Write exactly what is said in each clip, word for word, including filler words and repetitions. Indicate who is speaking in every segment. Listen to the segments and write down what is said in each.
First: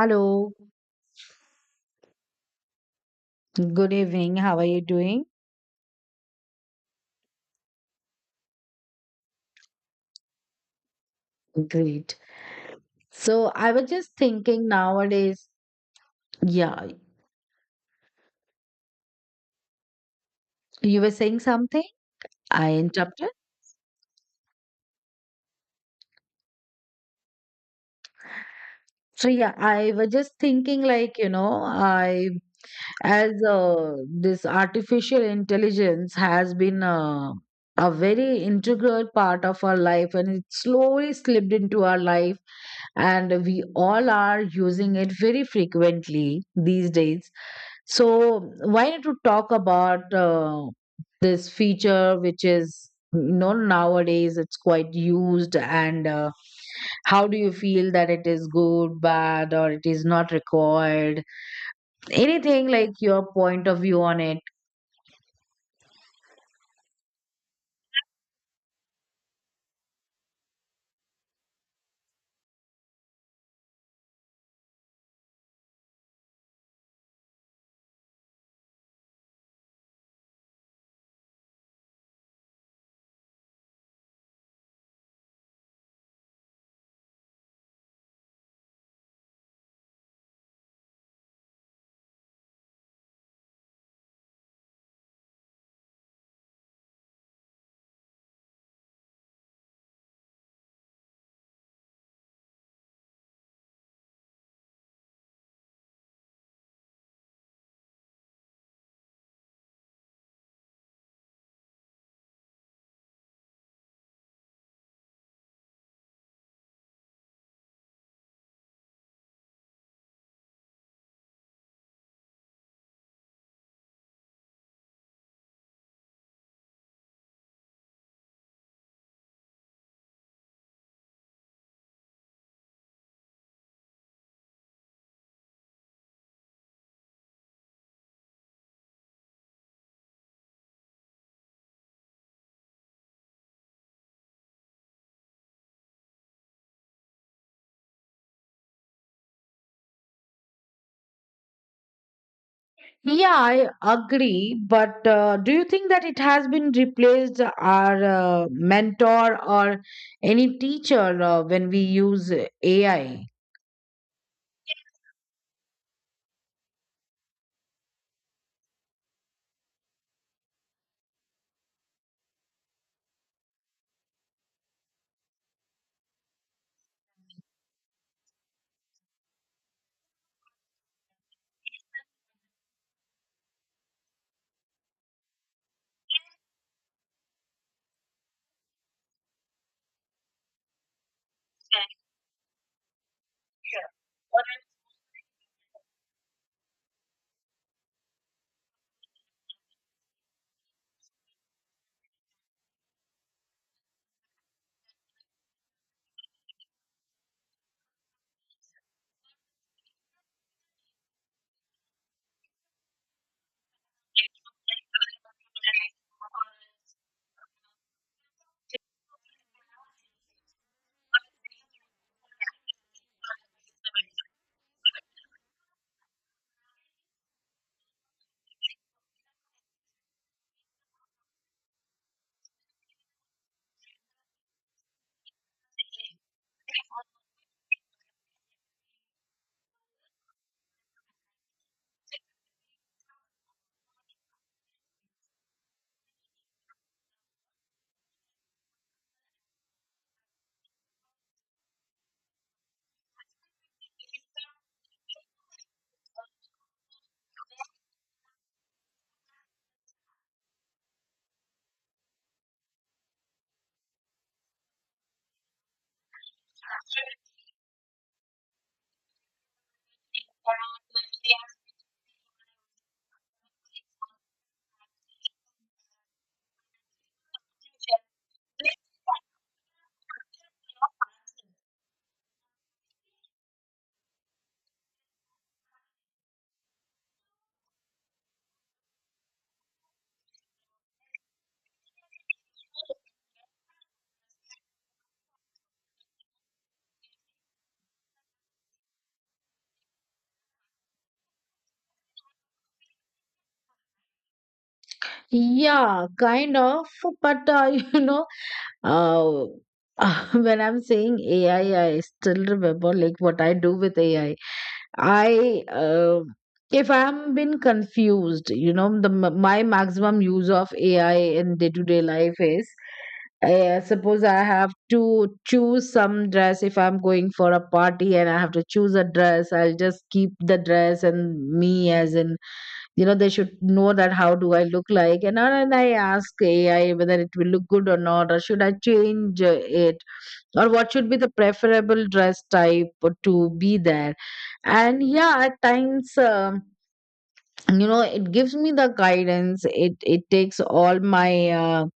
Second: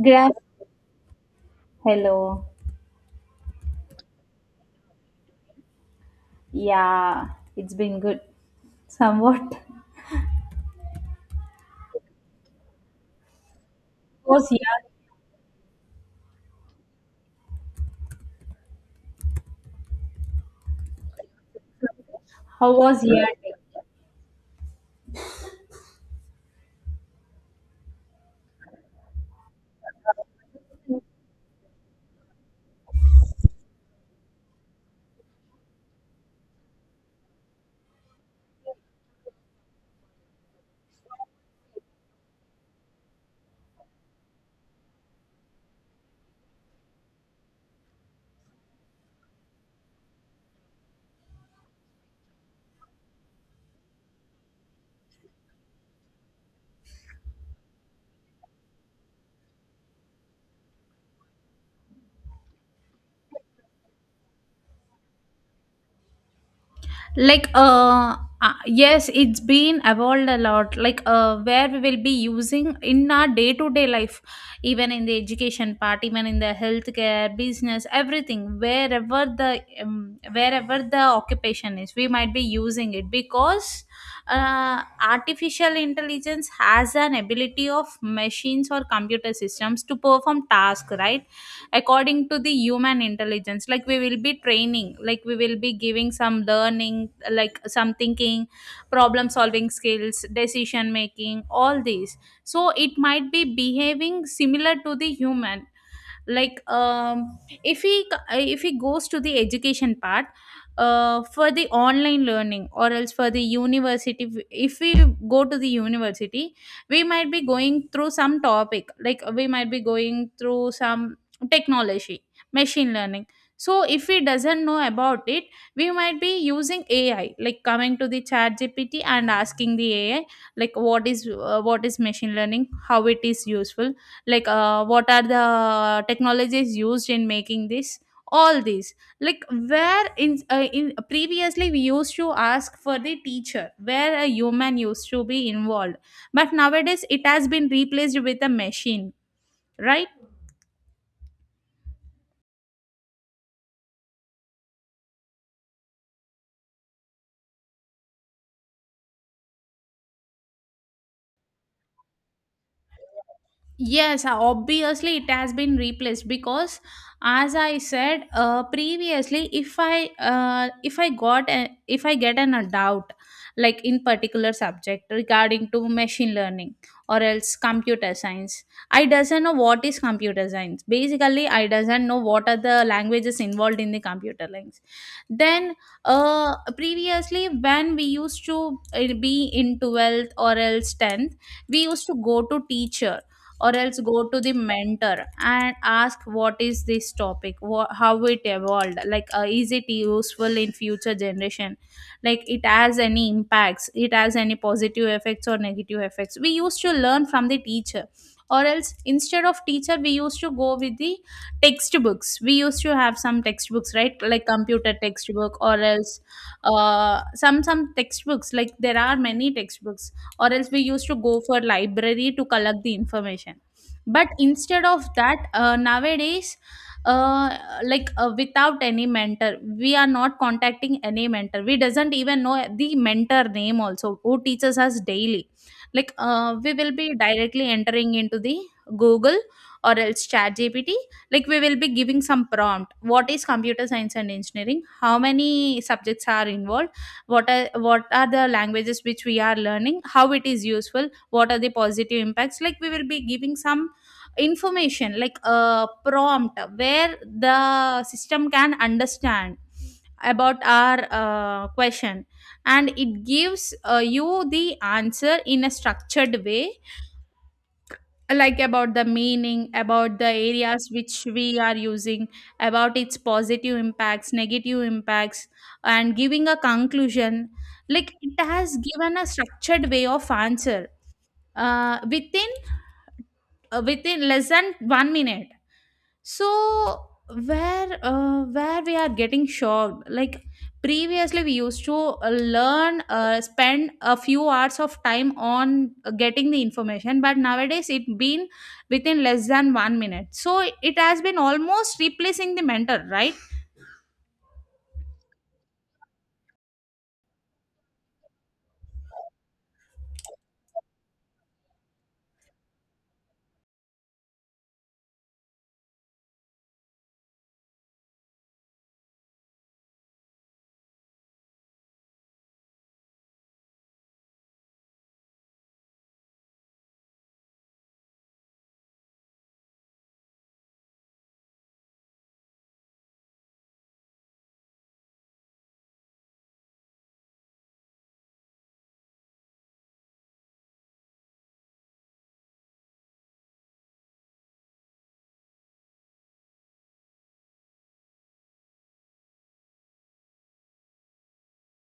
Speaker 1: Grab. Hello.
Speaker 2: good evening. How are you doing?
Speaker 1: Yeah, it's been good. Somewhat.
Speaker 2: Great. So I was just
Speaker 1: How was your
Speaker 2: thinking nowadays, yeah, you were saying something? I
Speaker 1: How was your
Speaker 2: interrupted.
Speaker 1: day?
Speaker 2: So yeah, I was just thinking, like, you know, I as uh, this artificial intelligence has been uh, a very integral part of our life and it slowly slipped into our life, and we all are using it very frequently these days. So why not to talk about uh, this feature which is, you know, nowadays it's quite used. And uh, how do you feel that it is good, bad, or it is not required? Anything like your point of view on it?
Speaker 1: like uh uh, yes, it's been evolved a lot, like uh, where we will be using in our day to day life, even in the education part, even in the healthcare business, everything. Wherever the um, wherever the occupation is, we might be using it, because uh, artificial intelligence has an ability of machines or computer systems to perform tasks, right? According to the human intelligence, like we will be training, like we will be giving some learning, like some thinking, problem solving skills, decision making, all these. So it might be behaving similar to the human. Like um, if he if he goes to the education part, uh, for the online learning, or else for the university. If we go to the university, we might be going through some topic, like we might be going through some technology, machine learning. So if we doesn't know about it, we might be using AI, like coming to the Chat GPT and asking the AI, like what is uh, what is machine learning, how it is useful, like uh, what are the technologies used in making this, all these. Like where in, uh, in previously we used to ask for the teacher, where a human used to be involved, but nowadays it has been replaced with a machine, right?
Speaker 2: Yeah, I agree. But uh, do you think that it has been replaced our uh, mentor or any teacher uh, when we use A I?
Speaker 1: Yes, uh, obviously it has been replaced, because as I said uh, previously, if I uh, if I got a, if I get an a doubt, like in particular subject regarding to machine learning or else computer science. I doesn't know what is computer science. Basically, I doesn't know what are the languages involved in the computer lines. Then uh, previously, when we used to uh, be in twelfth or else tenth, we used to go to teacher or else go to the mentor and ask what is this topic, wha how it evolved, like uh, is it useful in future generation, like it has any impacts, it has any positive effects or negative effects. We used to learn from the teacher, or else instead of teacher we used to go with the textbooks. We used to have some textbooks, right? Like computer textbook, or else uh, some some textbooks. Like there are many textbooks, or else we used to go for library to collect the information. But instead of that, uh, nowadays uh, like uh, without any mentor, we are not contacting any mentor. We doesn't even know the mentor name also who teaches us daily. Like uh, we will be directly entering into the Google, or else Chat GPT. Like we will be giving some prompt: what is computer science and engineering, how many subjects are involved, what are what are the languages which we are learning, how it is useful, what are the positive impacts. Like we will be giving some information like a prompt, where the system can understand about our uh, question, and it gives uh, you the answer in a structured way, like about the meaning, about the areas which we are using, about its positive impacts, negative impacts, and giving a conclusion. Like it has given a structured way of answer uh, within uh, within less than one minute. So where uh, where we are getting shocked, like previously we used to uh, learn uh, spend a few hours of time on uh, getting the information, but nowadays it been within less than one minute, so it has been almost replacing the mentor, right?
Speaker 2: Yeah, kind of. But uh, you know, uh, when I'm saying A I, I I still remember like what I do with A I. I I uh, If I'm been confused, you know, the m- my maximum use of A I in day-to-day life is. Uh, suppose I have to choose some dress, if I'm going for a party and I have to choose a dress, I'll just keep the dress and me as in, you know, they should know that how do I look like. And then and I ask A I whether it will look good or not, or should I change uh, it, or what should be the preferable dress type to be there. And yeah, at times, um, you know, it gives me the guidance. It it takes all my uh,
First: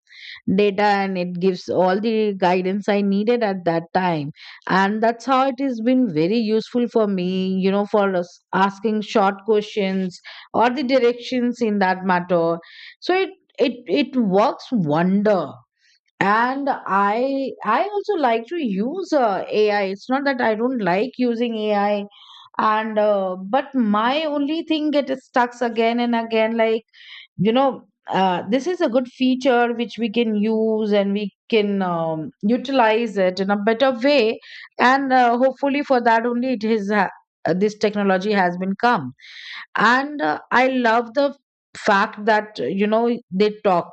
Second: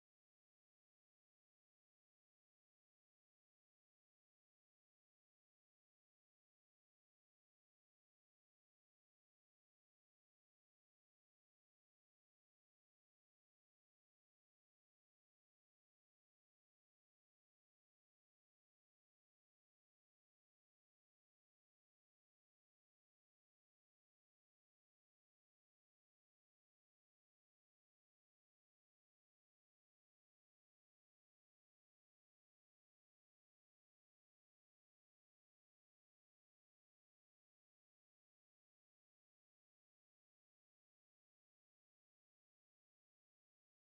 Speaker 2: data and it gives all the guidance I needed at that time. And that's how it has been very useful for me, you know, for us asking short questions or the directions in that matter. So it it it works wonder. And I I also like to use uh, A I. It's not that I don't like using A I. And uh, but my only thing gets stuck again and again, like you know, uh, this is a good feature which we can use and we can um, utilize it in a better way. And uh, hopefully for that only it is ha- uh, this technology has been come. And uh, I love the fact that, uh, you know, they talk,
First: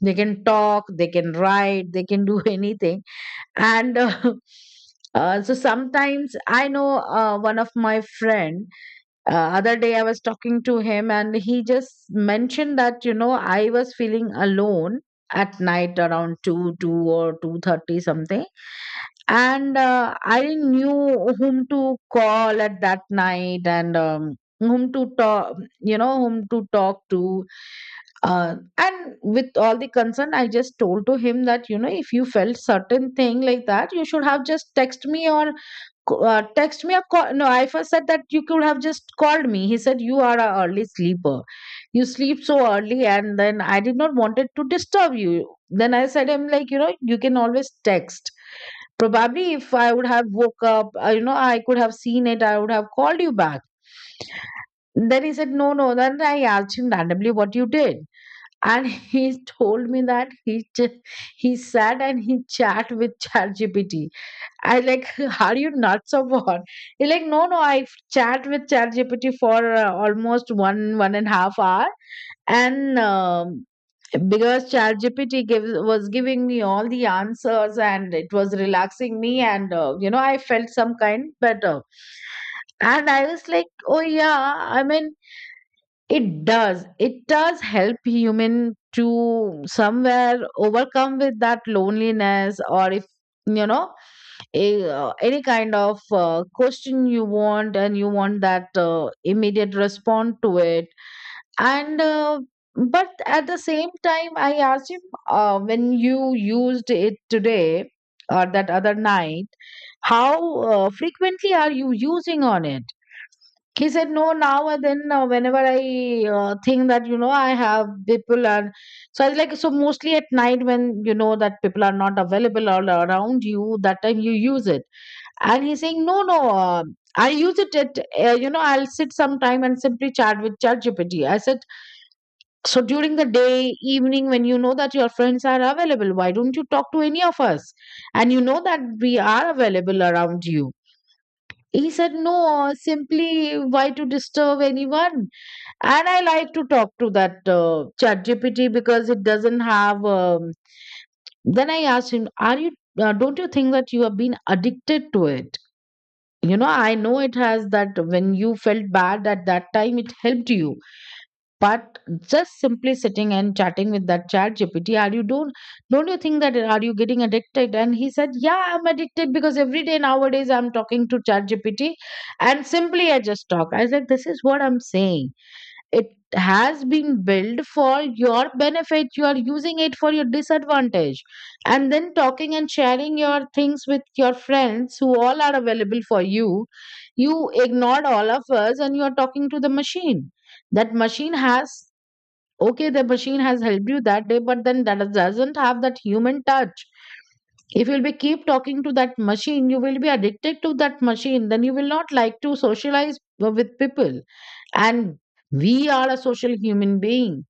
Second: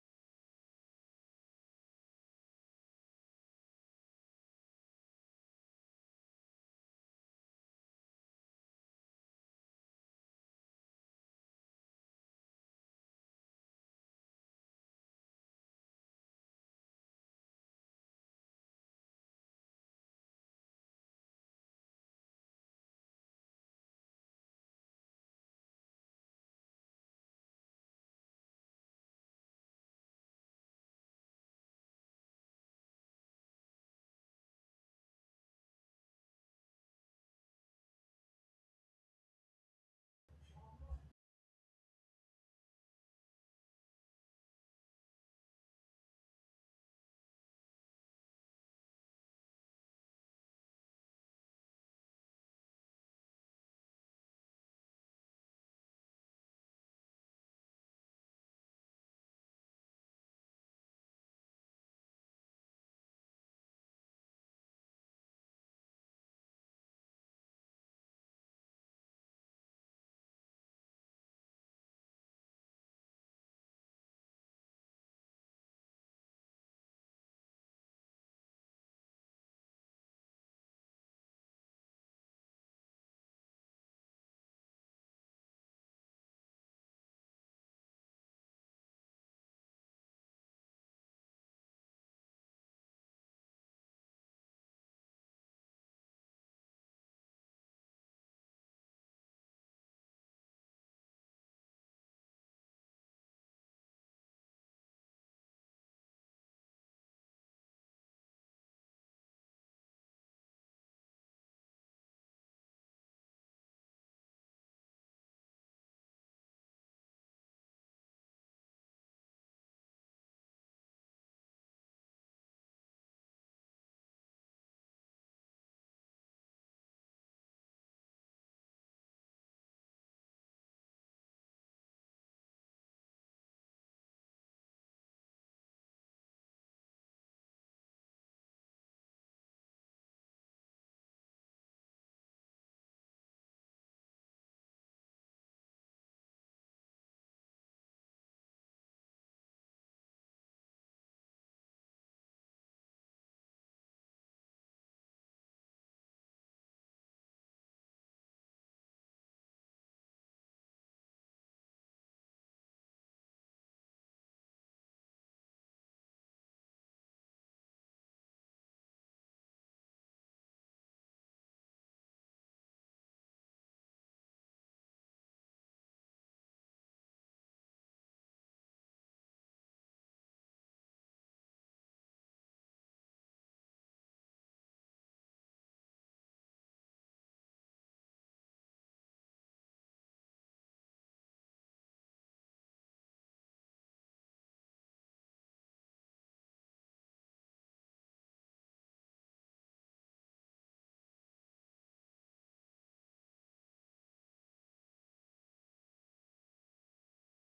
Speaker 2: they can talk, they can write, they can do anything. And uh, uh, so sometimes I know, uh, one of my friend, uh, other day I was talking to him and he just mentioned that, you know, I was feeling alone at night around 2 2 or two thirty something. And uh, I didn't knew whom to call at that night. And um, whom to talk, you know, whom to talk to. uh, and with all the concern I just told to him that, you know, if you felt certain thing like that, you should have just text me or c- uh, text me a call. No, I first said that you could have just called me. He said, "You are an early sleeper. You sleep so early. And then I did not wanted to disturb you." Then I said, I'm like, you know, you can always text. Probably if I would have woke up, uh, you know, I could have seen it, I would have called you back. Then he said, "No, no." Then I asked him randomly what you did. And he told me that he ch- he sat and he chat with ChatGPT. I like, "Are you nuts or what?" He like, "No, no, I chat with ChatGPT for uh, almost one, one and a half hour." And um, because ChatGPT gives, was giving me all the answers and it was relaxing me. And, uh, you know, I felt some kind better. And I was like, oh, yeah, I mean, it does. It does help human to somewhere overcome with that loneliness. Or if, you know, a, uh, any kind of uh, question you want, and you want that uh, immediate response to it. And uh, but at the same time I asked him, uh, when you used it today or that other night, how uh, frequently are you using on it? He said, "No, now and then, uh, whenever I uh, think that, you know, I have people." And so I was like, "So mostly at night, when you know that people are not available all around you, that time you use it?" And he's saying, "No, no, uh, I use it at, uh, you know, I'll sit sometime and simply chat with ChatGPT." I said, "So during the day evening, when you know that your friends are available, why don't you talk to any of us, and you know that we are available around you?" He said, "No, uh, simply why to disturb anyone, and I like to talk to that uh, chat because it doesn't have um, then I asked him, "Are you uh, don't you think that you have been addicted to it? You know, I know it has that when you felt bad at that time it helped you, but just simply sitting and chatting with that chat gpt, are you don't don't you think that are you getting addicted?" And he said, "Yeah, I'm addicted, because every day nowadays I'm talking to chat gpt and simply I just talk." I was like, "This is what I'm saying. It has been built for your benefit, you are using it for your disadvantage. And then talking and sharing your things with your friends who all are available for you, you ignored all of us and you are talking to the machine. That machine has, okay, the machine has helped you that day, but then that doesn't have that human touch. If you'll be keep talking to that machine, you will be addicted to that machine, then you will not like to socialize w- with people. And we are a social human being,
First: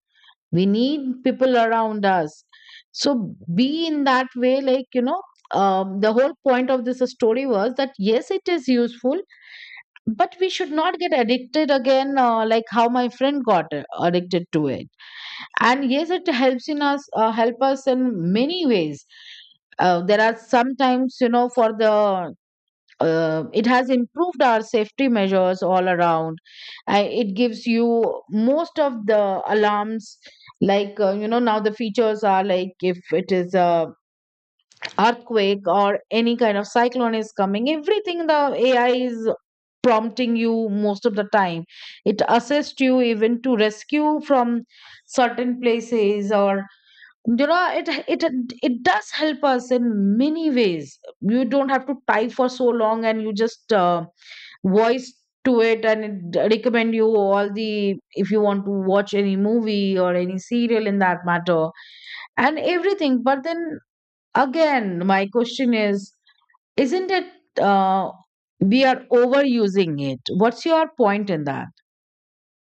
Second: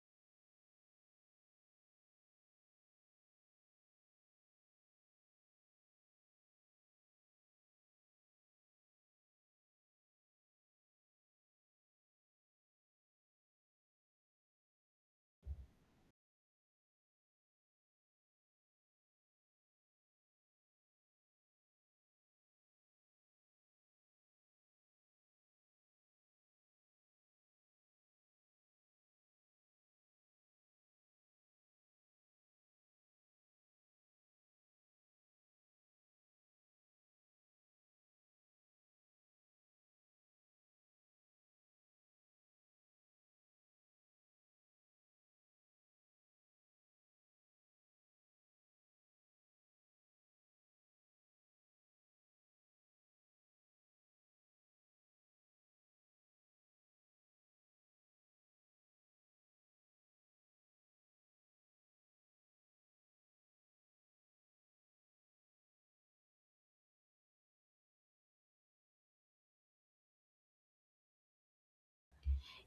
Speaker 2: we need people around us. So be in that way." Like, you know, um, the whole point of this story was that yes, it is useful, but we should not get addicted again, uh, like how my friend got uh, addicted to it. And yes, it helps in us, uh, help us in many ways. Uh, there are sometimes, you know, for the, uh, it has improved our safety measures all around. Uh, it gives you most of the alarms, like uh, you know, now the features are like if it is a earthquake or any kind of cyclone is coming, everything the AI is prompting you most of the time. It assists you even to rescue from certain places. Or you know, it it it does help us in many ways. You don't have to type for so long, and you just uh, voice to it, and it d- recommend you all the, if you want to watch any movie or any serial in that matter, and everything. But then, again, my question is, isn't it uh, we are overusing it? What's your point in that?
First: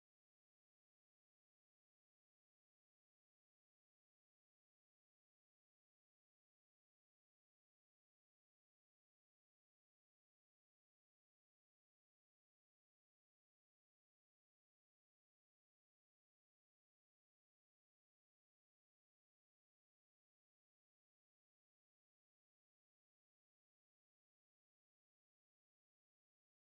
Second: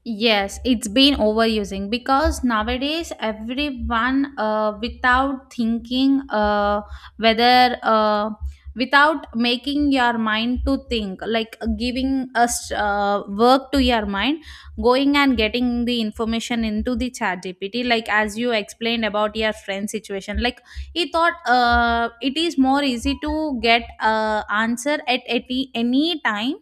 Speaker 1: Yes, it's been overusing, because nowadays everyone, uh, without thinking, uh, whether uh, without making your mind to think, like giving us uh, work to your mind, going and getting the information into the Chat G P T, like as you explained about your friend situation. Like he thought uh, it is more easy to get uh, answer at, at any any time.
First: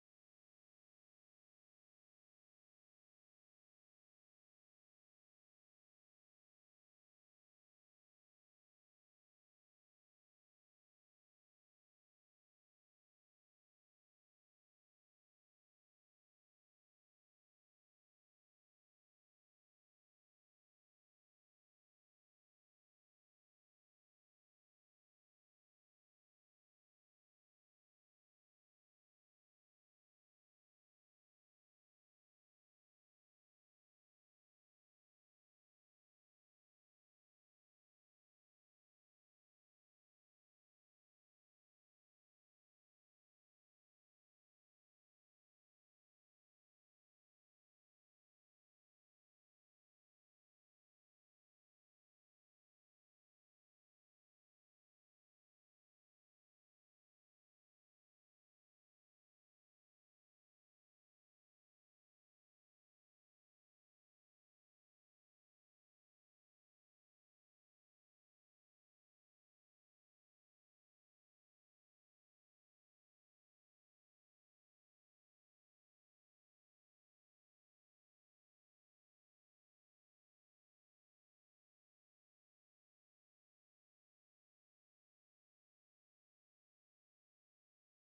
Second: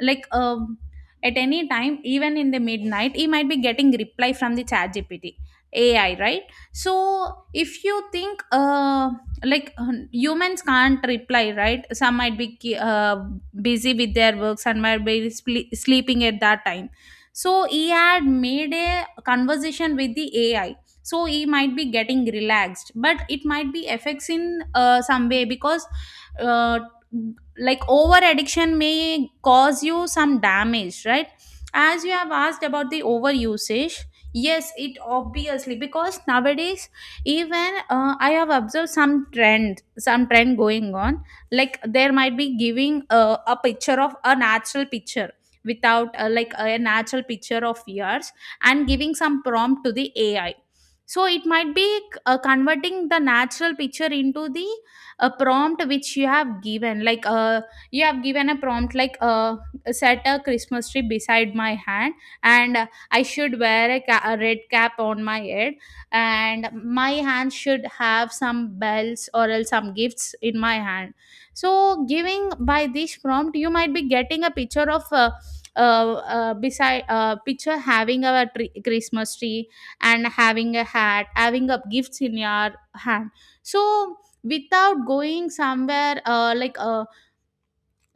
Speaker 1: Like um, at any time, even in the midnight he might be getting reply from the Chat GPT AI, right? So if you think uh, like um, humans can't reply, right? Some might be ki- uh, busy with their work, some might be sple- sleeping at that time. So he had made a conversation with the AI, so he might be getting relaxed, but it might be affects in uh, some way, because uh, like over addiction may cause you some damage, right? As you have asked about the over usage, yes it obviously, because nowadays, even uh, I have observed some trend some trend going on. Like there might be giving uh, a picture of a natural picture, without uh, like a natural picture of yours, and giving some prompt to the AI. So it might be uh, converting the natural picture into the a prompt which you have given. Like uh, you have given a prompt like uh, set a Christmas tree beside my hand, and uh, I should wear a, ca- a red cap on my head, and my hand should have some bells, or else some gifts in my hand. So giving by this prompt, you might be getting a picture of uh, uh, uh, beside uh, picture having a tree, Christmas tree, and having a hat, having a gifts in your hand. So without going somewhere, uh, like a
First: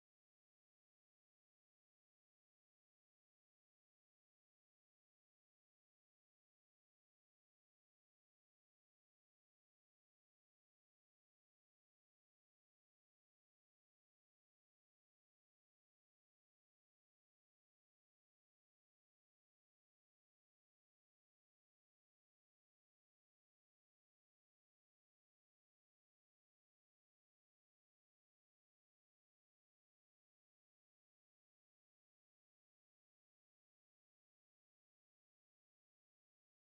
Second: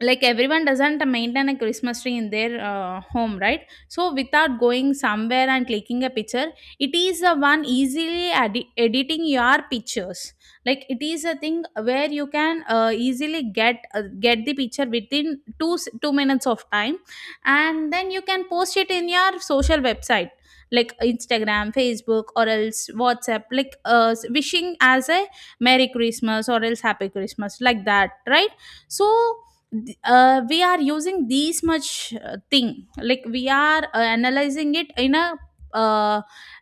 Speaker 1: like everyone doesn't maintain a Christmas tree in their uh, home, right? So without going somewhere and clicking a picture, it is the one easily edi- editing your pictures. Like it is a thing where you can uh, easily get uh, get the picture within 2 s- two minutes of time, and then you can post it in your social website like Instagram, Facebook, or else WhatsApp, like uh, wishing as a merry Christmas or else happy Christmas, like that, right? So th- uh, we are using these much uh, thing, like we are uh, analyzing it in a, uh,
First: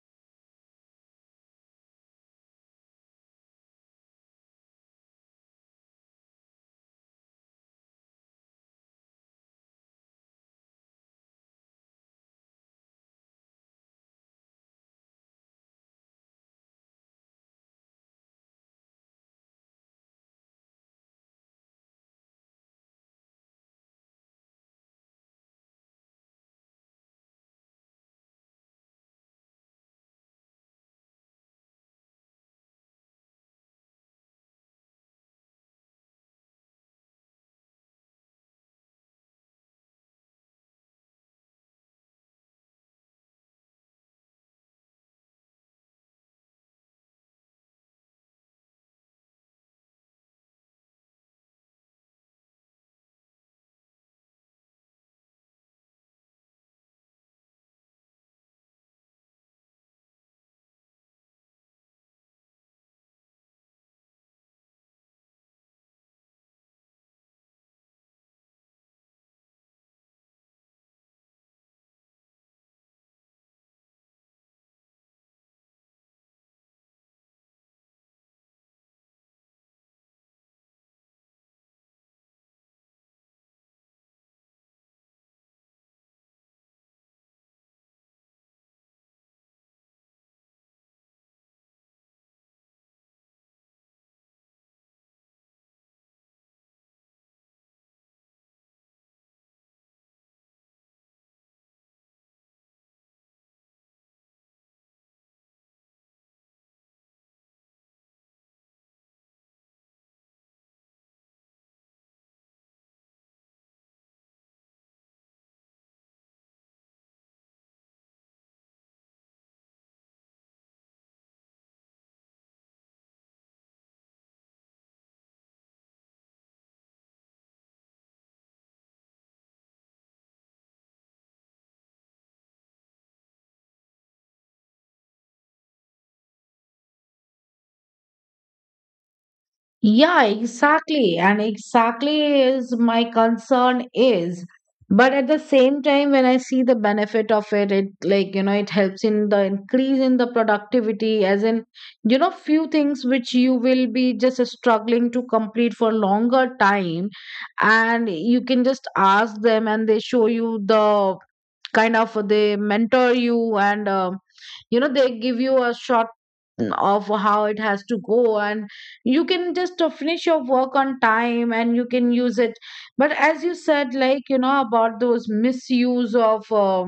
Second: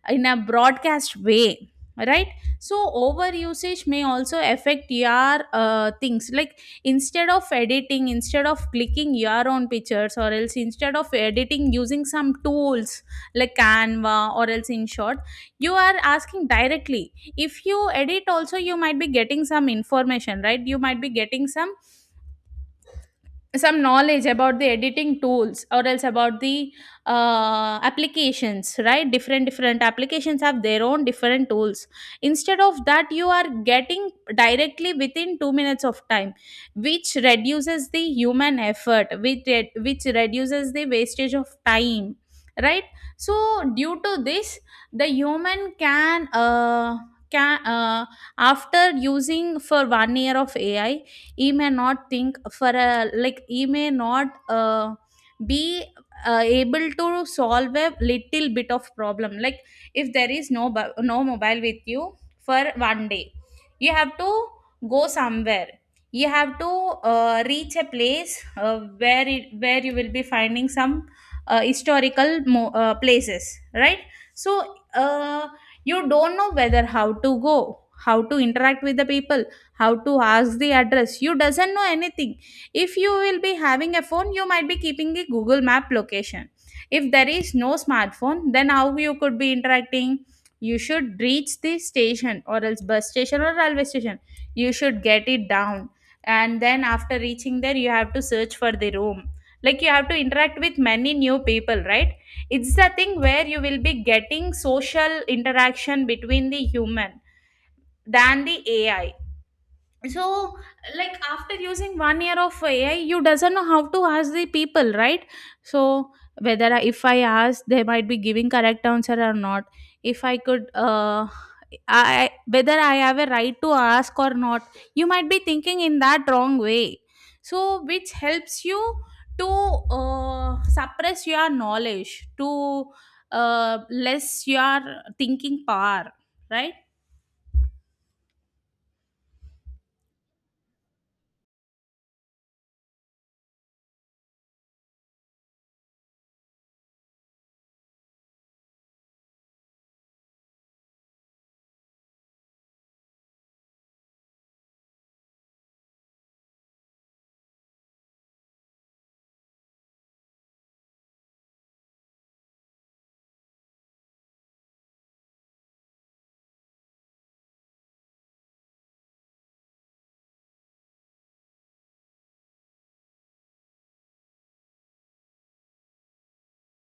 Speaker 1: in a broadcast way, right? So over usage may also affect your uh, things, like instead of editing, instead of clicking your own pictures, or else instead of editing using some tools like Canva or else. In short, you are asking directly. If you edit also, you might be getting some information, right? You might be getting some some knowledge about the editing tools, or else about the uh, applications, right? Different different applications have their own different tools. Instead of that, you are getting directly within two minutes of time, which reduces the human effort, which re- which reduces the wastage of time, right? So due to this, the human can uh, can uh, after using for one year of AI, he may not think for a, like he may not uh, be uh, able to solve a little bit of problem. Like if there is no bu- no mobile with you for one day, you have to go somewhere, you have to uh, reach a place, uh, where it, where you will be finding some uh, historical mo- uh, places, right? So uh, you don't know whether how to go, how to interact with the people, how to ask the address. You doesn't know anything. If you will be having a phone, you might be keeping the Google map location. If there is no smartphone, then how you could be interacting? You should reach the station, or else bus station, or railway station. You should get it down. And then after reaching there, you have to search for the room, like you have to interact with many new people, right? It's the thing where you will be getting social interaction between the human than the AI. So, like after using one year of AI, you doesn't know how to ask the people, right? So whether I, if I ask, they might be giving correct answer or not. If I could uh I Whether I have a right to ask or not, you might be thinking in that wrong way. So, which helps you to uh, suppress your knowledge, to uh, less your thinking power, right?
Speaker 2: Yeah, exactly. And exactly is my concern is. But at the same time, when I see the benefit of it, it like, you know, it helps in the increase in the productivity, as in, you know, few things which you will be just struggling to complete for longer time. And you can just ask them and they show you the, kind of they mentor you. And um, you know, they give you a short of how it has to go, and you can just uh, finish your work on time and you can use it. But as you said, like, you know, about those misuse of uh,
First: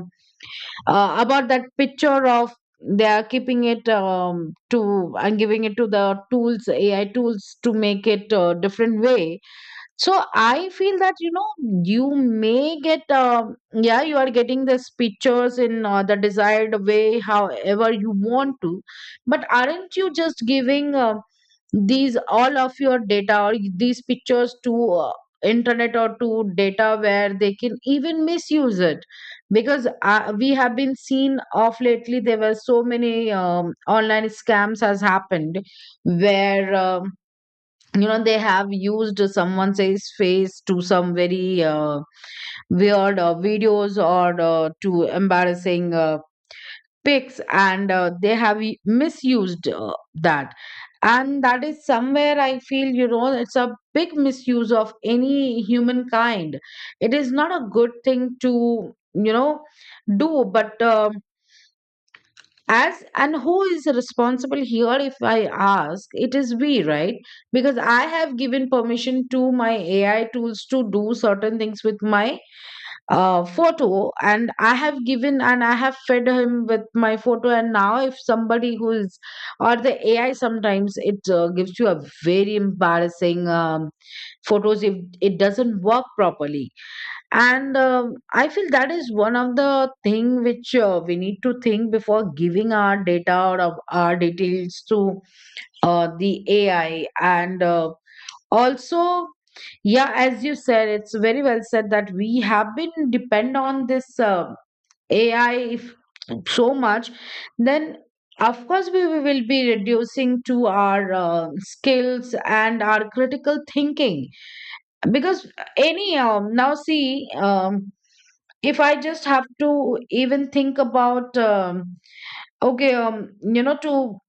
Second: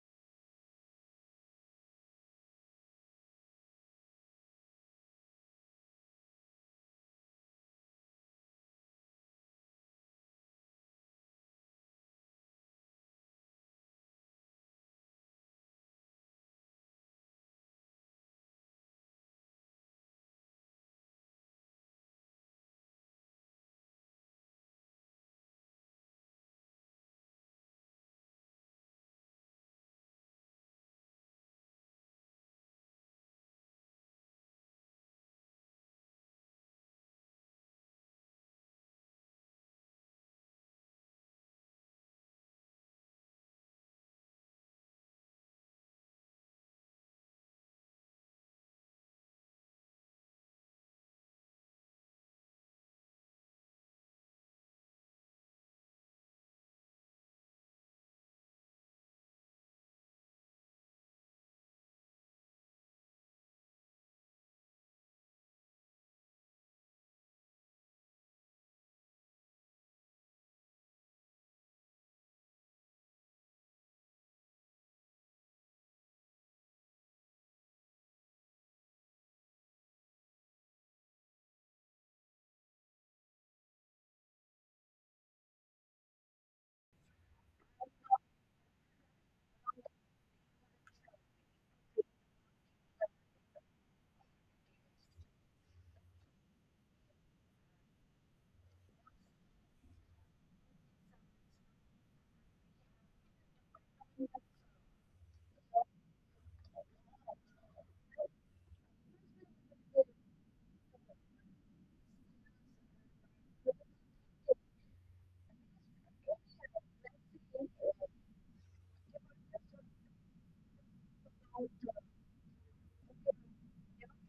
Speaker 2: uh, about that picture of, they are keeping it um, to, and giving it to the tools, AI tools to make it uh, different way. So I feel that, you know, you may get, um, yeah, you are getting these pictures in uh, the desired way, however you want to. But aren't you just giving uh, these all of your data or these pictures to uh, internet or to data where they can even misuse it? Because uh, we have been seen of lately, there were so many um, online scams has happened, where um, you know, they have used someone says face to some very uh, weird uh, videos, or uh, to embarrassing uh, pics, and uh, they have u- misused uh, that. And that is somewhere I feel, you know, it's a big misuse of any humankind. It is not a good thing to, you know, do. But um as and who is responsible here, if I ask, it is we, right? Because I have given permission to my AI tools to do certain things with my uh, photo, and I have given and I have fed him with my photo. And now if somebody who is, or the AI, sometimes it uh, gives you a very embarrassing um, photos if It doesn't work properly. And um, I feel that is one of the thing which uh, we need to think before giving our data or of our details to uh, the AI and uh, also. Yeah, as you said, it's very well said that we have been depend on this uh, AI if so much, then of course we we will be reducing to our uh, skills and our critical thinking. Because any um, now see, um, if I just have to even think about, um, okay, um, you know, to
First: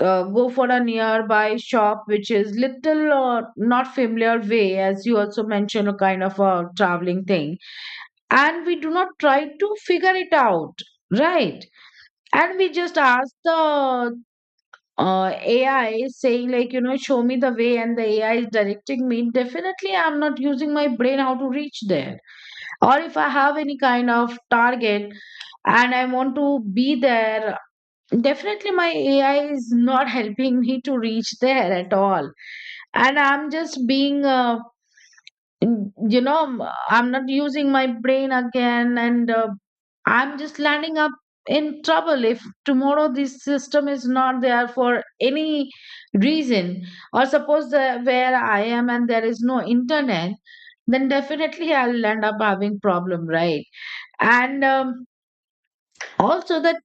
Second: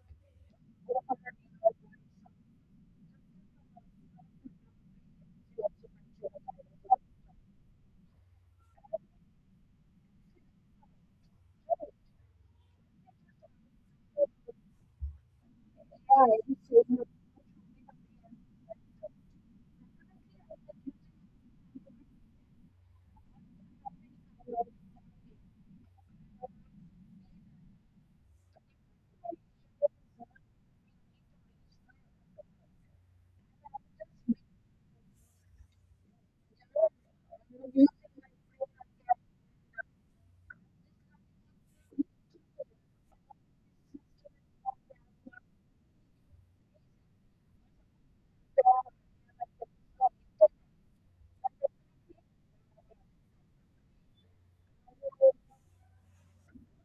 Speaker 2: uh, go for a nearby shop which is little or not familiar way, as you also mentioned, a kind of a traveling thing, and we do not try to figure it out, right? And we just ask the uh, A I saying like, you know, show me the way, and the A I is directing me. Definitely, I'm not using my brain how to reach there. Or if I have any kind of target and I want to be there, definitely my A I is not helping me to reach there at all. And I'm just being, uh, you know, I'm not using my brain again and uh, I'm just landing up in trouble if tomorrow this system is not there for any reason. Or suppose the, where I am and there is no internet, then definitely I'll end up having problem, right? and um, also that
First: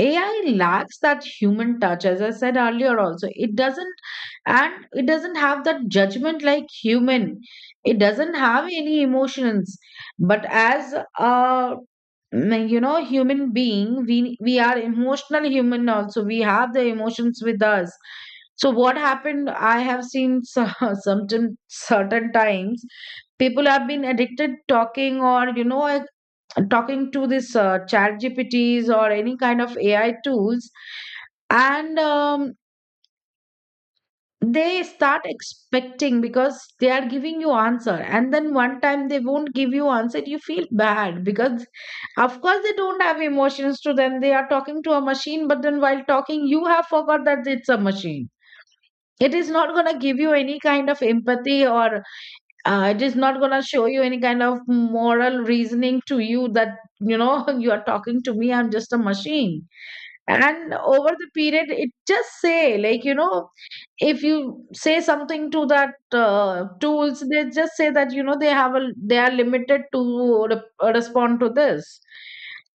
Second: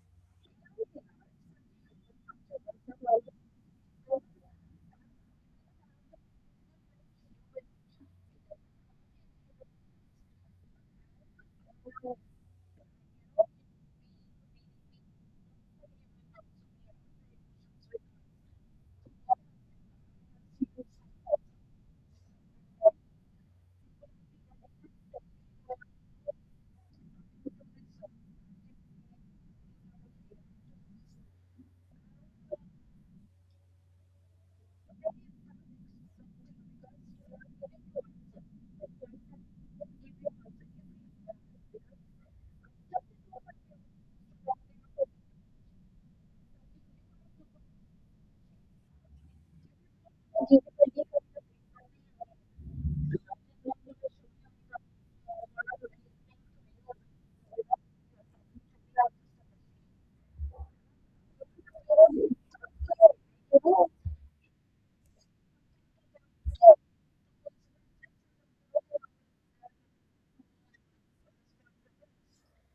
Speaker 2: AI lacks that human touch, as I said earlier also, it doesn't, and it doesn't have that judgment like human. It doesn't have any emotions. But as a mm, you know human being, we we are emotional human, also we have the emotions with us. So what happened, I have seen so- certain certain times people have been addicted talking or you know talking to this uh, chat G P Ts or any kind of A I tools. And um, they start expecting, because they are giving you answer, and then one time they won't give you answer, you feel bad. Because of course they don't have emotions to them, they are talking to a machine, but then while talking you have forgot that it's a machine. It is not going to give you any kind of empathy, or uh, it is not going to show you any kind of moral reasoning to you, that you know you are talking to me, I'm just a machine. And over the period it just say like, you know if you say something to that uh, tools, they just say that you know they have a, they are limited to re- respond to this.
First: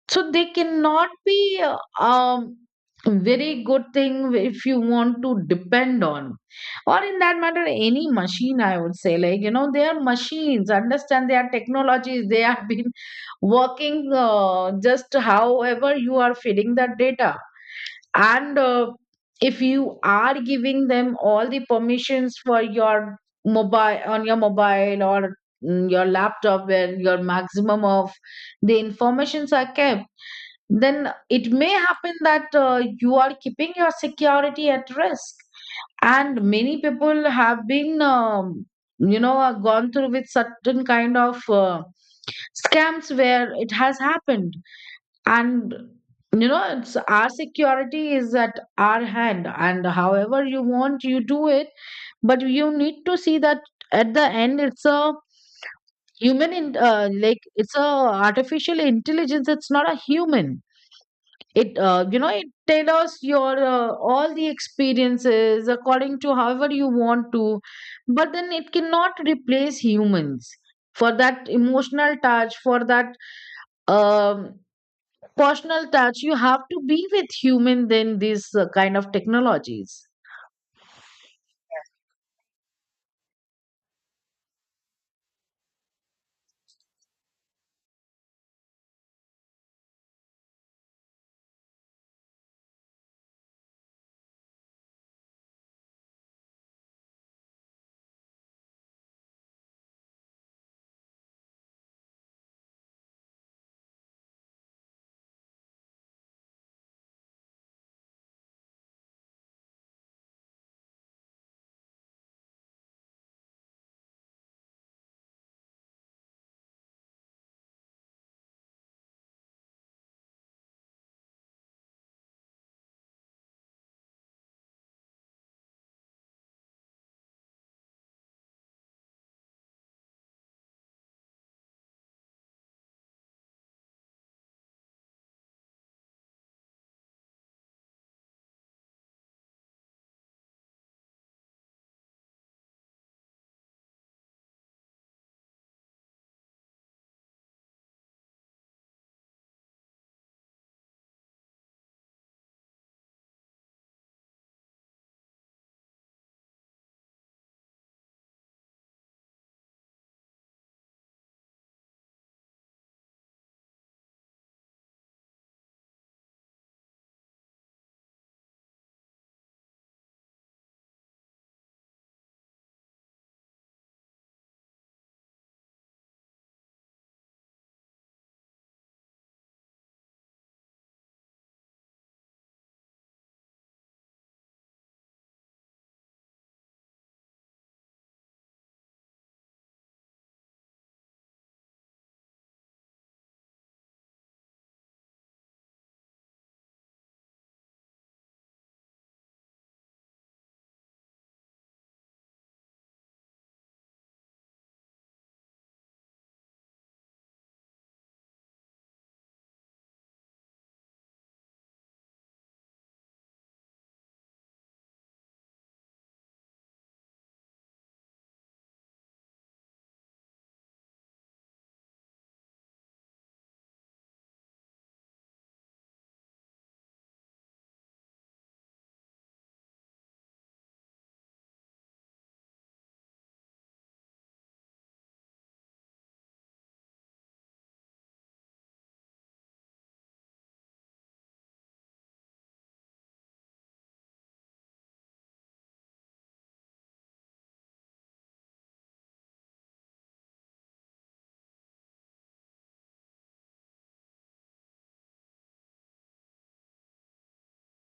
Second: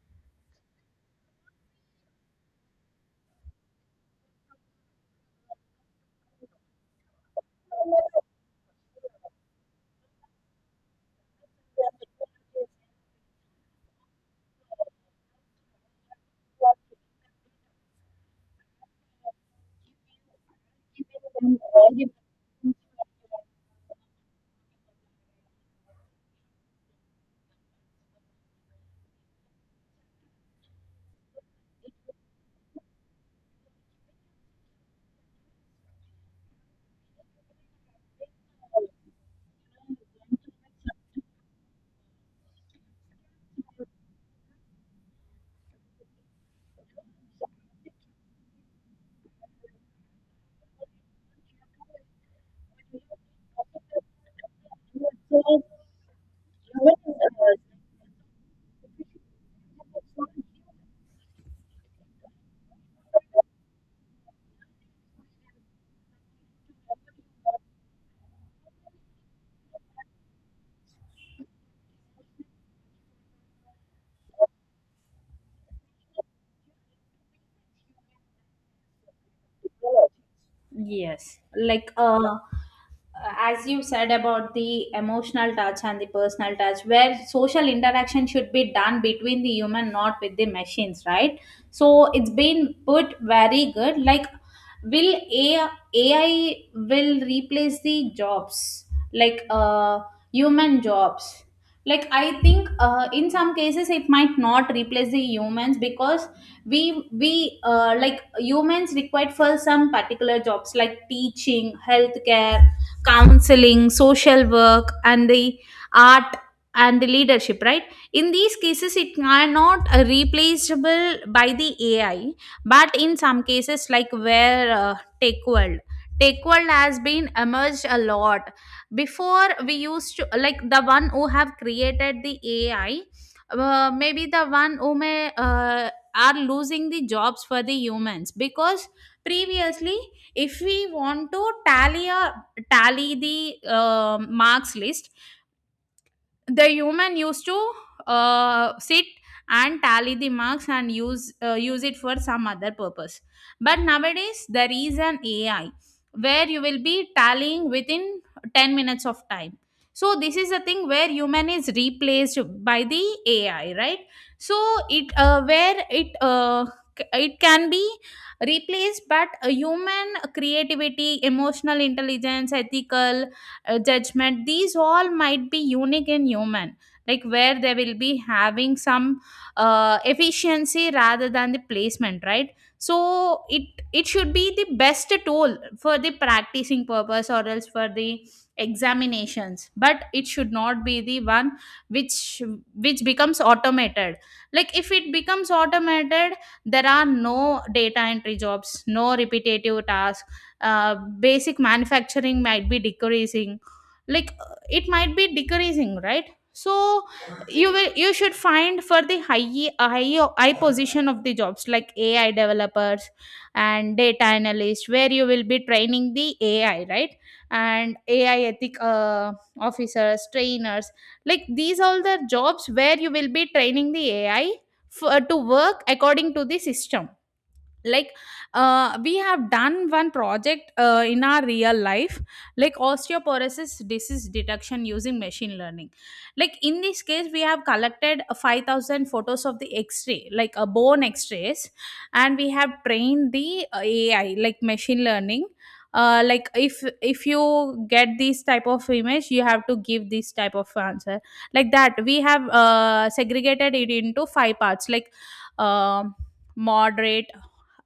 Speaker 2: So they cannot be uh, um very good thing if you want to depend on. Or in that matter, any machine, I would say like, you know, they are machines, understand, they are technologies, they have been working, uh, just however you are feeding that data. And uh, if you are giving them all the permissions for your mobile, on your mobile or mm, your laptop, where your maximum of the informations are kept, then it may happen that uh, you are keeping your security at risk. And many people have been, um, you know uh, gone through with certain kind of uh, scams where it has happened. And you know, it's our security is at our hand, and however you want, you do it. But you need to see that at the end, it's a
Speaker 1: So,
Speaker 2: human in, uh, like
Speaker 1: uh,
Speaker 2: it's a artificial intelligence, it's not a human. It uh, you know, it tailors your uh, all the experiences according to however you want to. But then it cannot replace humans, for that emotional touch, for that um personal touch. You have to be with human than these uh, kind of technologies.
Speaker 1: yes, like uh, uh, as you said about the emotional touch and the personal touch, where social interaction should be done between the human, not with the machines, right? So it's been put very good. Like, will ai, A I will replace the jobs, like uh, human jobs. Like I think uh, in some cases it might not replace the humans, because we we uh, like humans required for some particular jobs like teaching, healthcare, counseling, social work, and the art, and the leadership, right? In these cases, it cannot uh, replaceable by the A I, but in some cases, like where uh, Tech World, Tech World has been emerged a lot. Before, we used to like the one who have created the A I, uh, maybe the one who may uh, are losing the jobs for the humans because previously, if we want to tally a tally the uh, marks list, the human used to uh, sit and tally the marks and use uh, use it for some other purpose. But nowadays there is an A I where you will be tallying within ten minutes of time. So this is a thing where human is replaced by the A I, right? So it uh, where it uh, c- it can be replaced, but a human creativity, emotional intelligence, ethical uh, judgment, these all might be unique in human, like where they will be having some uh, efficiency rather than the placement, right? So it it should be the best tool for the practicing purpose or else for the examinations, but it should not be the one which which becomes automated. Like if it becomes automated, there are no data entry jobs, no repetitive tasks, uh, basic manufacturing might be decreasing. Like uh, it might be decreasing, right? So you will you should find for the high uh, high high position of the jobs like A I developers and data analyst, where you will be training the A I, right? And A I ethic uh, officers, trainers, like these all the jobs where you will be training the ai for, to work according to the system. Like uh, we have done one project uh, in our real life, like osteoporosis disease detection using machine learning. Like in this case, we have collected five thousand photos of the x-ray, like a bone x-rays, and we have trained the uh, A I, like machine learning. Uh, like if if you get this type of image, you have to give this type of answer. Like that, we have uh, segregated it into five parts, like um moderate,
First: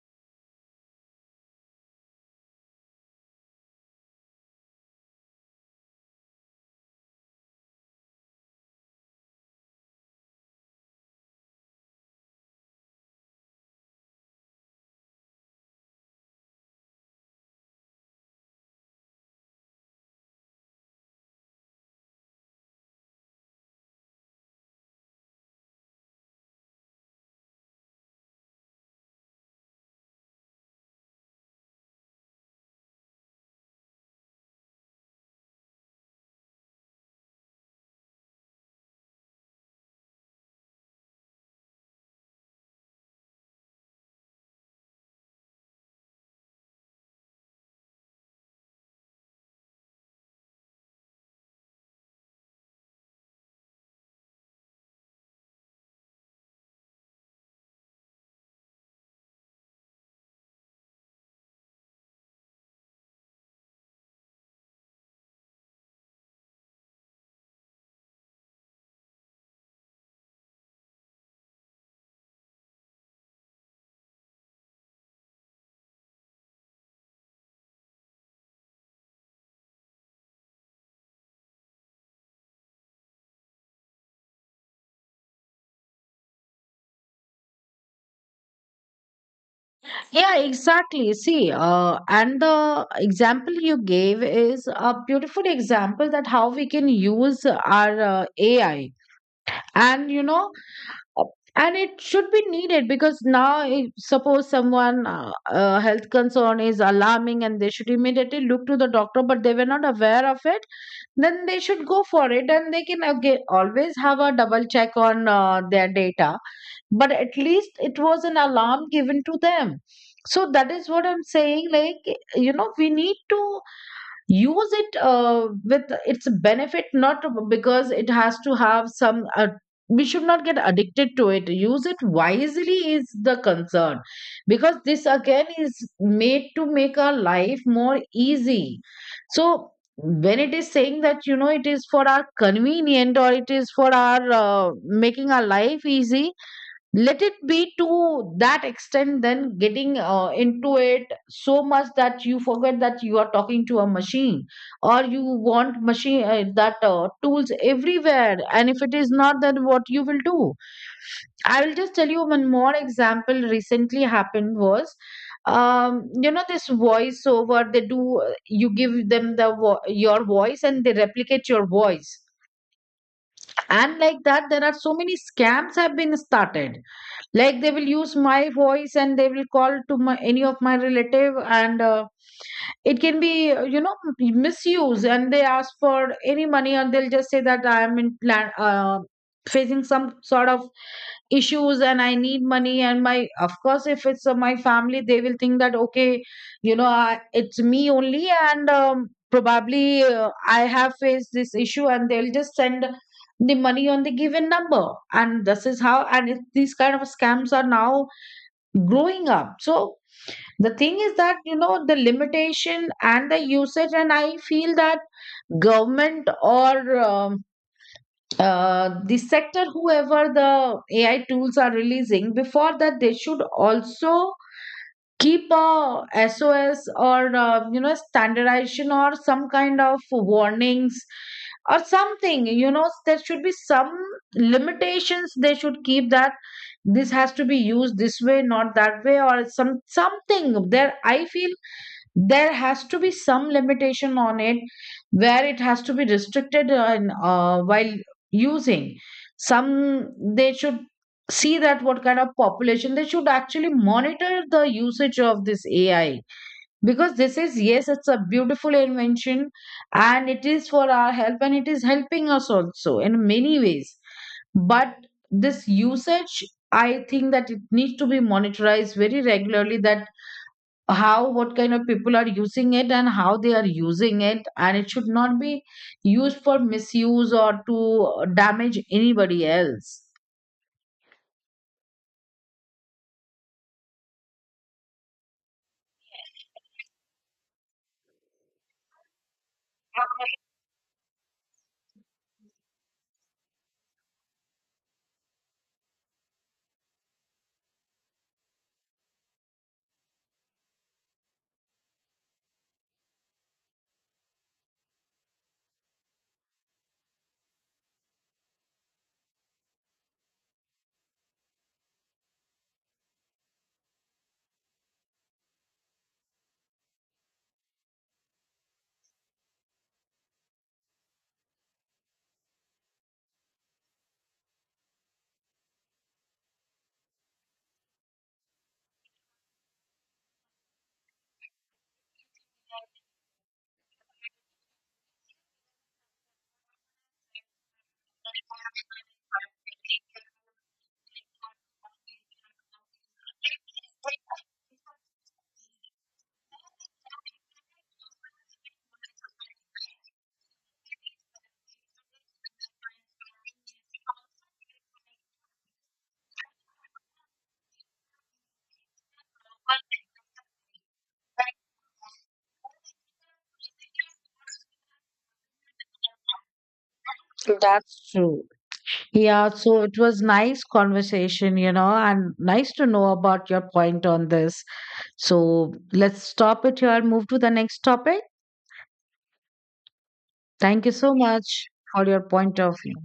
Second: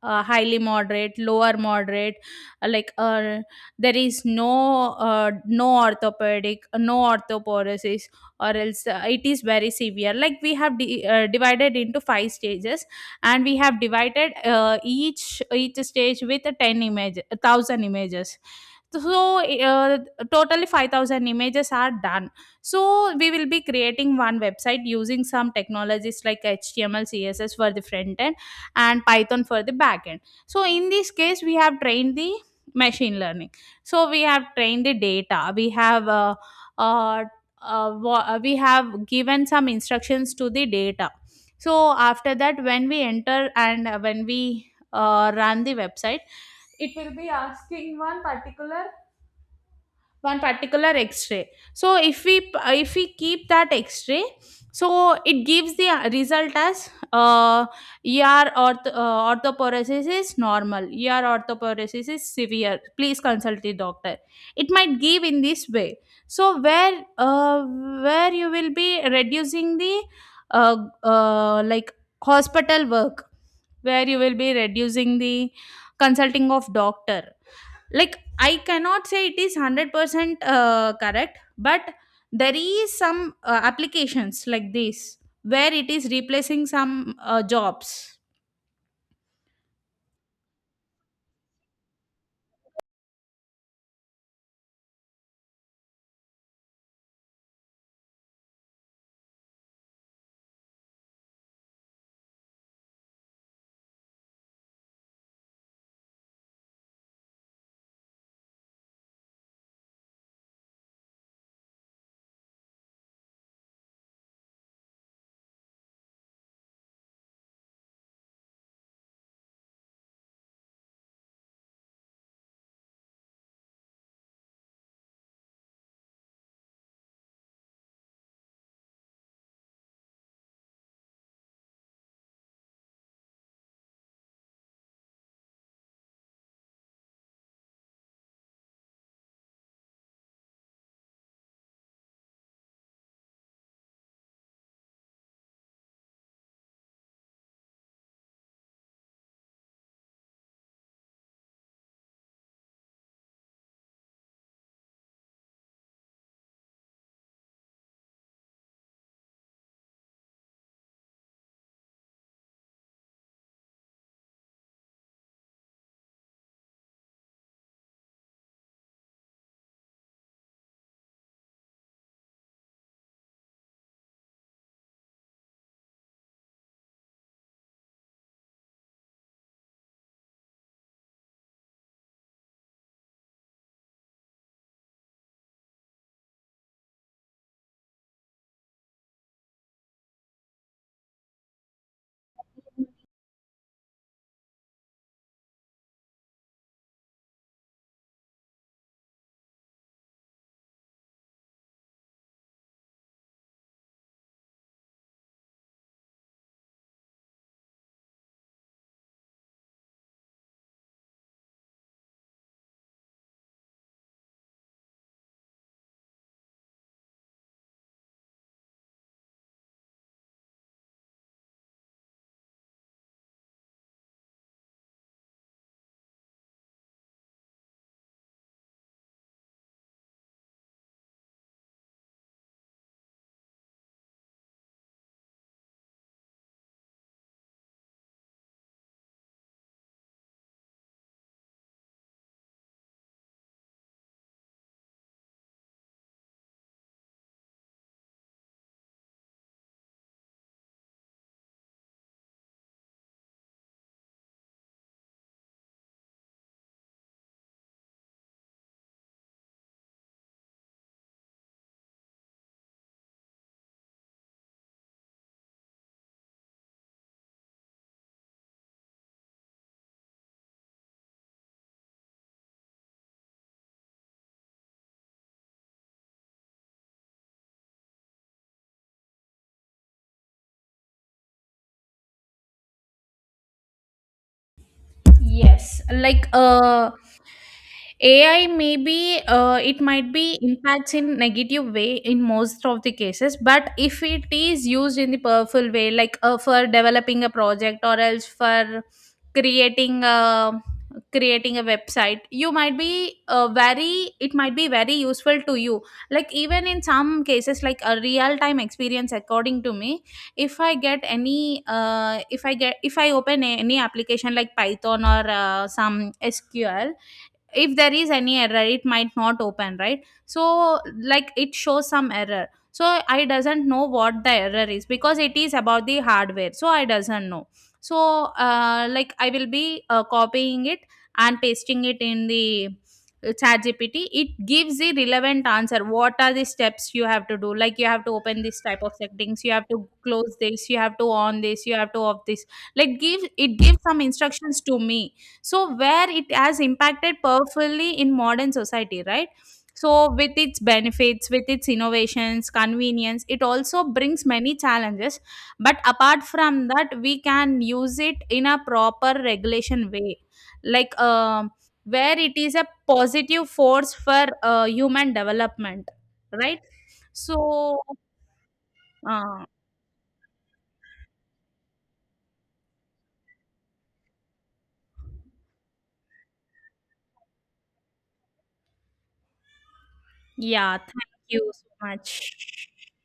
Speaker 1: uh, highly moderate, lower moderate, uh, like uh, there is no uh, no orthopedic, uh, no orthoporosis, or else uh, it is very severe. Like we have di- uh, divided into five stages, and we have divided uh, each each stage with a ten image, one thousand images. So uh, totally five thousand images are done. So we will be creating one website using some technologies, like H T M L C S S for the front end and python for the backend. So in this case, we have trained the machine learning. So we have trained the data, we have uh, uh, uh, wa- uh, we have given some instructions to the data. So after that, when we enter and uh, when we uh, run the website, it will be asking one particular one particular x-ray. So if we if we keep that x-ray, so it gives the uh, result as, uh, er ortho, uh, orthoparesis is normal, er, orthoparesis is severe, please consult the doctor. It might give in this way. So where uh, where you will be reducing the uh, uh, like hospital work, where you will be reducing the consulting of doctor. Like I cannot say it is one hundred percent uh, correct, but there is some uh, applications like this where it is replacing some uh, jobs.
Speaker 2: Yeah, exactly, see, uh, and the example you gave is a beautiful example, that how we can use our uh, A I. And you know uh, and it should be needed, because now if suppose someone uh, uh, health concern is alarming and they should immediately look to the doctor, but they were not aware of it, then they should go for it, and they can again always have a double check on uh, their data, but at least it was an alarm given to them. So that is what I'm saying, like you know, we need to use it uh, with its benefit, not because it has to have some uh, we should not get addicted to it, use it wisely is the concern. Because this again is made to make our life more easy. So when it is saying that you know, it is for our convenient, or it is for our uh, making our life easy, let it be to that extent, then getting uh, into it so much that you forget that you are talking to a machine. Or you want machine uh, that uh, tools everywhere, and if it is not, then what you will do. I will just tell you one more example recently happened was, um, you know, this voice over they do, you give them the vo- your voice and they replicate your voice. And like that there are so many scams have been started. Like they will use my voice, and they will call to my any of my relative, and uh, it can be, uh, you know misuse, and they ask for any money, and they'll just say that I am in plan, uh, facing some sort of issues and I need money. And my, of course, if it's uh, my family, they will think that okay, you know I, it's me only, and um, probably uh, I have faced this issue, and they'll just send the money on the given number. And this is how, and it, these kind of scams are now growing up. So the thing is that you know, the limitation and the usage, and I feel that government, or um, uh, the sector, whoever the A I tools are releasing, before that they should also keep a S O S, or uh, you know, standardization or some kind of warnings or something. You know, there should be some limitations, they should keep that this has to be used this way, not that way, or some something. There, I feel there has to be some limitation on it, where it has to be restricted. And uh, while using some, they should see that what kind of population, they should actually monitor the usage of this A I. Because this is, yes, it's a beautiful invention, and it is for our help, and it is helping us also in many ways. But this usage, I think that it needs to be monitorized very regularly, that how, what kind of people are using it and how they are using it, and it should not be used for misuse or to damage anybody else.
Speaker 1: Yes, like uh, A I, maybe uh, it might be impacts in negative way in most of the cases, but if it is used in the powerful way, like uh, for developing a project or else for creating a creating a website, you might be uh, very it might be very useful to you. Like even in some cases, like a real time experience, according to me, if I get any uh, if I get if I open a, any application like python or uh, some S Q L, if there is any error, it might not open, right? So like it shows some error, so I doesn't know what the error is, because it is about the hardware, so I doesn't know. So uh, like I will be uh, copying it and pasting it in the chat G P T. It gives the relevant answer, what are the steps you have to do, like you have to open this type of settings, you have to close this, you have to on this, you have to off this. Like give it gives some instructions to me. So where it has impacted powerfully in modern society, right? So with its benefits, with its innovations, convenience, it also brings many challenges, but apart from that, we can use it in a proper regulation way. Like um, where it is a positive force for uh, human development, right? So
Speaker 2: That's true.
Speaker 1: uh,
Speaker 2: Yeah, so it was nice conversation, you know, and nice to know about your point on this. So let's stop it here, move to the next topic.
Speaker 1: yeah,
Speaker 2: Thank you so
Speaker 1: thank you
Speaker 2: much
Speaker 1: so
Speaker 2: for your
Speaker 1: much.
Speaker 2: point of view.